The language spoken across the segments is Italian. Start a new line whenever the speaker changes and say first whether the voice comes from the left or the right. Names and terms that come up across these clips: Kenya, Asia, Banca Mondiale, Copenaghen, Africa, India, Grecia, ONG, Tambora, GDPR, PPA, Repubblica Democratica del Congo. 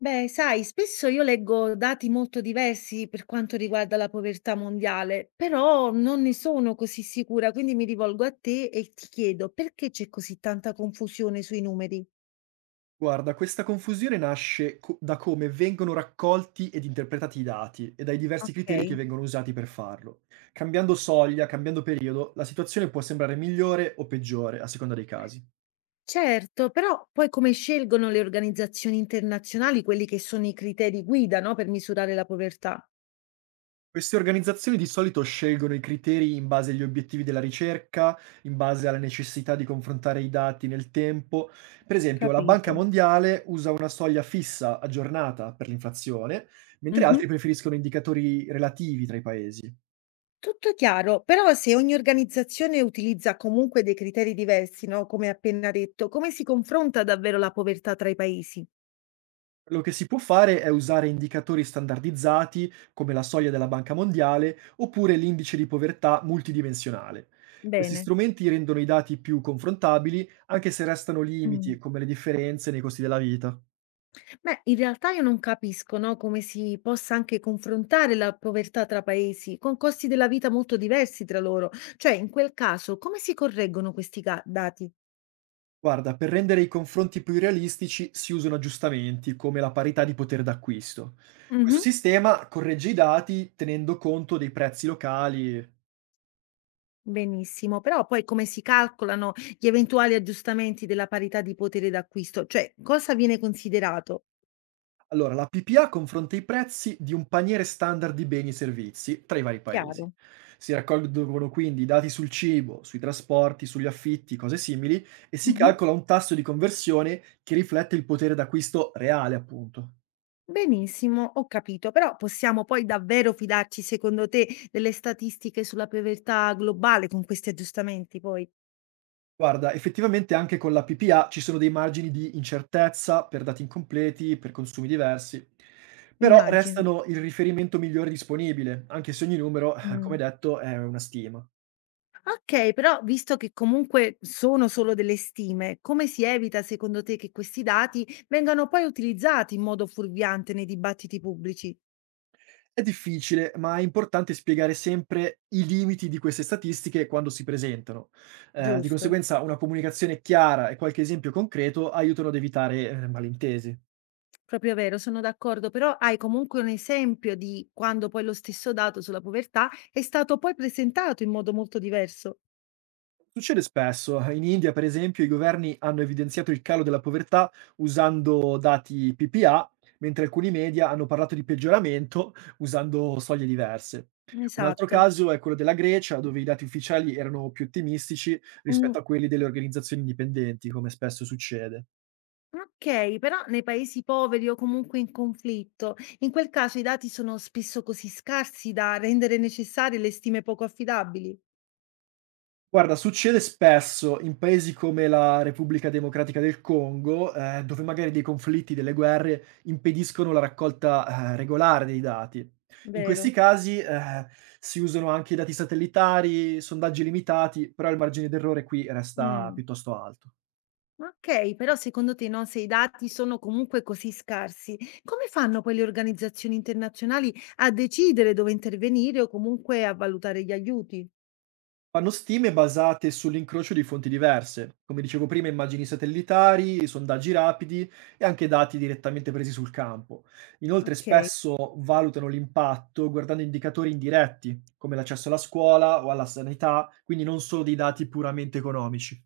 left: Beh, sai, spesso io leggo dati molto diversi per quanto riguarda la povertà mondiale, però non ne sono così sicura, quindi mi rivolgo a te e ti chiedo perché c'è così tanta confusione sui numeri?
right: Guarda, questa confusione nasce da come vengono raccolti ed interpretati i dati e dai diversi criteri che
left: Ok.
right: vengono usati per farlo. Cambiando soglia, cambiando periodo, la situazione può sembrare migliore o peggiore a seconda dei casi.
left: Certo, però poi come scelgono le organizzazioni internazionali quelli che sono i criteri guida, no, per misurare la povertà?
right: Queste organizzazioni di solito scelgono i criteri in base agli obiettivi della ricerca, in base alla necessità di confrontare i dati nel tempo. Per esempio, la Banca
left: Capito.
right: Mondiale usa una soglia fissa aggiornata per l'inflazione, mentre
left: Mhm.
right: altri preferiscono indicatori relativi tra i paesi.
left: Tutto chiaro, però se ogni organizzazione utilizza comunque dei criteri diversi, no, come appena detto, come si confronta davvero la povertà tra i paesi?
right: Quello che si può fare è usare indicatori standardizzati come la soglia della Banca Mondiale oppure l'indice di povertà multidimensionale. Questi
left: Bene.
right: strumenti rendono i dati più confrontabili anche se restano
left: Mm.
right: limiti come le differenze nei costi della vita.
left: Beh, in realtà io non capisco, no, come si possa anche confrontare la povertà tra paesi con costi della vita molto diversi tra loro. Cioè, in quel caso, come si correggono dati?
right: Guarda, per rendere i confronti più realistici si usano aggiustamenti come la parità di potere d'acquisto. Questo
left: Mhm.
right: sistema corregge i dati tenendo conto dei prezzi locali.
left: Benissimo, però poi come si calcolano gli eventuali aggiustamenti della parità di potere d'acquisto? Cioè, cosa viene considerato?
right: Allora, la PPA confronta i prezzi di un paniere standard di beni e servizi tra i vari paesi.
left: Chiaro.
right: Si raccolgono quindi dati sul cibo, sui trasporti, sugli affitti, cose simili, e si
left: Mh-mh.
right: calcola un tasso di conversione che riflette il potere d'acquisto reale, appunto.
left: Benissimo, ho capito, però possiamo poi davvero fidarci secondo te delle statistiche sulla povertà globale con questi aggiustamenti poi?
right: Guarda, effettivamente anche con la PPA ci sono dei margini di incertezza per dati incompleti, per consumi diversi, però
left: Immagino.
right: restano il riferimento migliore disponibile, anche se ogni numero, come
left: Mh.
right: detto, è una stima.
left: Okay, però visto che comunque sono solo delle stime, come si evita secondo te che questi dati vengano poi utilizzati in modo fuorviante nei dibattiti pubblici?
right: È difficile, ma è importante spiegare sempre i limiti di queste statistiche quando si presentano. Di
left: Giusto,
right: conseguenza, una comunicazione chiara e qualche esempio concreto aiutano ad evitare malintesi.
left: proprio vero, sono d'accordo, però hai comunque un esempio di quando poi lo stesso dato sulla povertà è stato poi presentato in modo molto diverso.
right: Succede spesso. In India, per esempio, i governi hanno evidenziato il calo della povertà usando dati PPA, mentre alcuni media hanno parlato di peggioramento usando soglie diverse. Un altro
left: Esatto.
right: caso è quello della Grecia, dove i dati ufficiali erano più ottimistici
left: Mh,
right: rispetto a quelli delle organizzazioni indipendenti, come spesso succede.
left: okay, però nei paesi poveri o comunque in conflitto, in quel caso i dati sono spesso così scarsi da rendere necessarie le stime poco affidabili,
right: Guarda, succede spesso in paesi come la Repubblica Democratica del Congo, dove magari dei conflitti, delle guerre impediscono la raccolta, regolare dei dati. In questi
left: vero?
right: casi, si usano anche i dati satellitari, sondaggi limitati, però il margine d'errore qui resta
left: Mh,
right: piuttosto alto.
left: okay, però secondo te, no, se i dati sono comunque così scarsi, come fanno poi le organizzazioni internazionali a decidere dove intervenire o comunque a valutare gli aiuti?
right: Fanno stime basate sull'incrocio di fonti diverse, come dicevo prima, immagini satellitari, sondaggi rapidi e anche dati direttamente presi sul campo. Inoltre
left: Okay.
right: spesso valutano l'impatto guardando indicatori indiretti, come l'accesso alla scuola o alla sanità, quindi non solo dei dati puramente economici.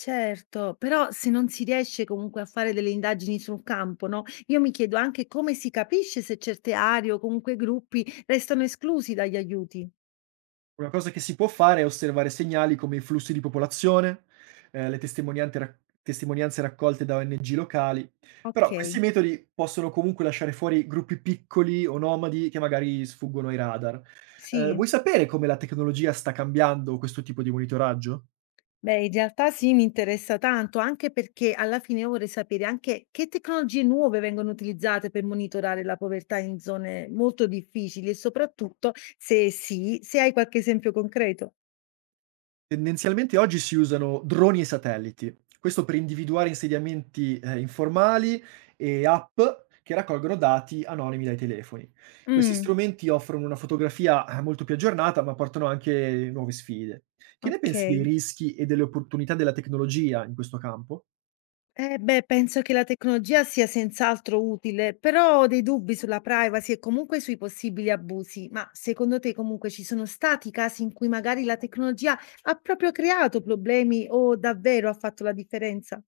left: Certo, però se non si riesce comunque a fare delle indagini sul campo, no? Io mi chiedo anche come si capisce se certe aree o comunque gruppi restano esclusi dagli aiuti.
right: Una cosa che si può fare è osservare segnali come i flussi di popolazione, le testimoniante rac testimonianze raccolte da ONG locali, però
left: Ok,
right: questi metodi possono comunque lasciare fuori gruppi piccoli o nomadi che magari sfuggono ai radar.
left: sì.
right: Vuoi sapere come la tecnologia sta cambiando questo tipo di monitoraggio?
left: Beh, in realtà sì, mi interessa tanto, anche perché alla fine io vorrei sapere anche che tecnologie nuove vengono utilizzate per monitorare la povertà in zone molto difficili e soprattutto se sì, se hai qualche esempio concreto.
right: Tendenzialmente oggi si usano droni e satelliti. Questo per individuare insediamenti, informali e app che raccolgono dati anonimi dai telefoni. Questi
left: Mm,
right: strumenti offrono una fotografia, molto più aggiornata, ma portano anche nuove sfide. Che ne pensi dei
left: ok.
right: rischi e delle opportunità della tecnologia in questo campo?
left: Eh beh, penso che la tecnologia sia senz'altro utile, però ho dei dubbi sulla privacy e comunque sui possibili abusi. Ma secondo te comunque ci sono stati casi in cui magari la tecnologia ha proprio creato problemi o davvero ha fatto la differenza?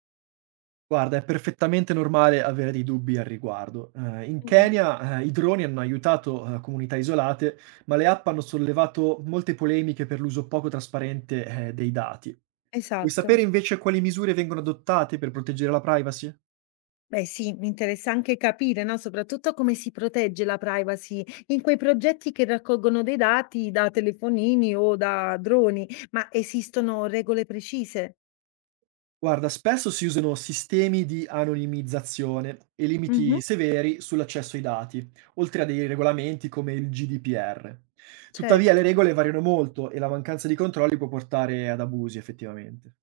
right: Guarda, è perfettamente normale avere dei dubbi al riguardo. In
left: Mm.
right: Kenya, i droni hanno aiutato, comunità isolate, ma le app hanno sollevato molte polemiche per l'uso poco trasparente, dei dati. Vuoi
left: Esatto.
right: sapere invece quali misure vengono adottate per proteggere la privacy?
left: Beh, sì, mi interessa anche capire, no? Soprattutto come si protegge la privacy in quei progetti che raccolgono dei dati da telefonini o da droni, ma esistono regole precise?
right: Guarda, spesso si usano sistemi di anonimizzazione e
left: Mhm,
right: limiti severi sull'accesso ai dati, oltre a dei regolamenti come il GDPR. Tuttavia, le
left: certo.
right: regole variano molto e la mancanza di controlli può portare ad abusi, effettivamente.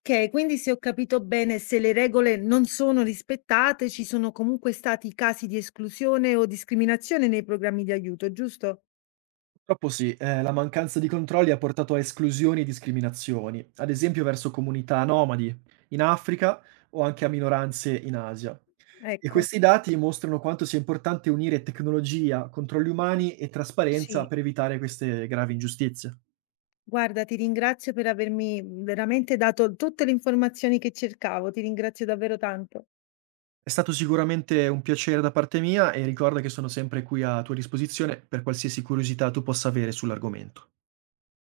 left: Okay, quindi se ho capito bene, se le regole non sono rispettate, ci sono comunque stati casi di esclusione o discriminazione nei programmi di aiuto, giusto?
right: Purtroppo sì, la mancanza di controlli ha portato a esclusioni e discriminazioni, ad esempio verso comunità nomadi in Africa o anche a minoranze in Asia. E
left: Ecco.
right: questi dati mostrano quanto sia importante unire tecnologia, controlli umani e trasparenza
left: Sì.
right: per evitare queste gravi ingiustizie.
left: Guarda, ti ringrazio per avermi veramente dato tutte le informazioni che cercavo. Ti ringrazio davvero tanto.
right: È stato sicuramente un piacere da parte mia e ricorda che sono sempre qui a tua disposizione per qualsiasi curiosità tu possa avere sull'argomento.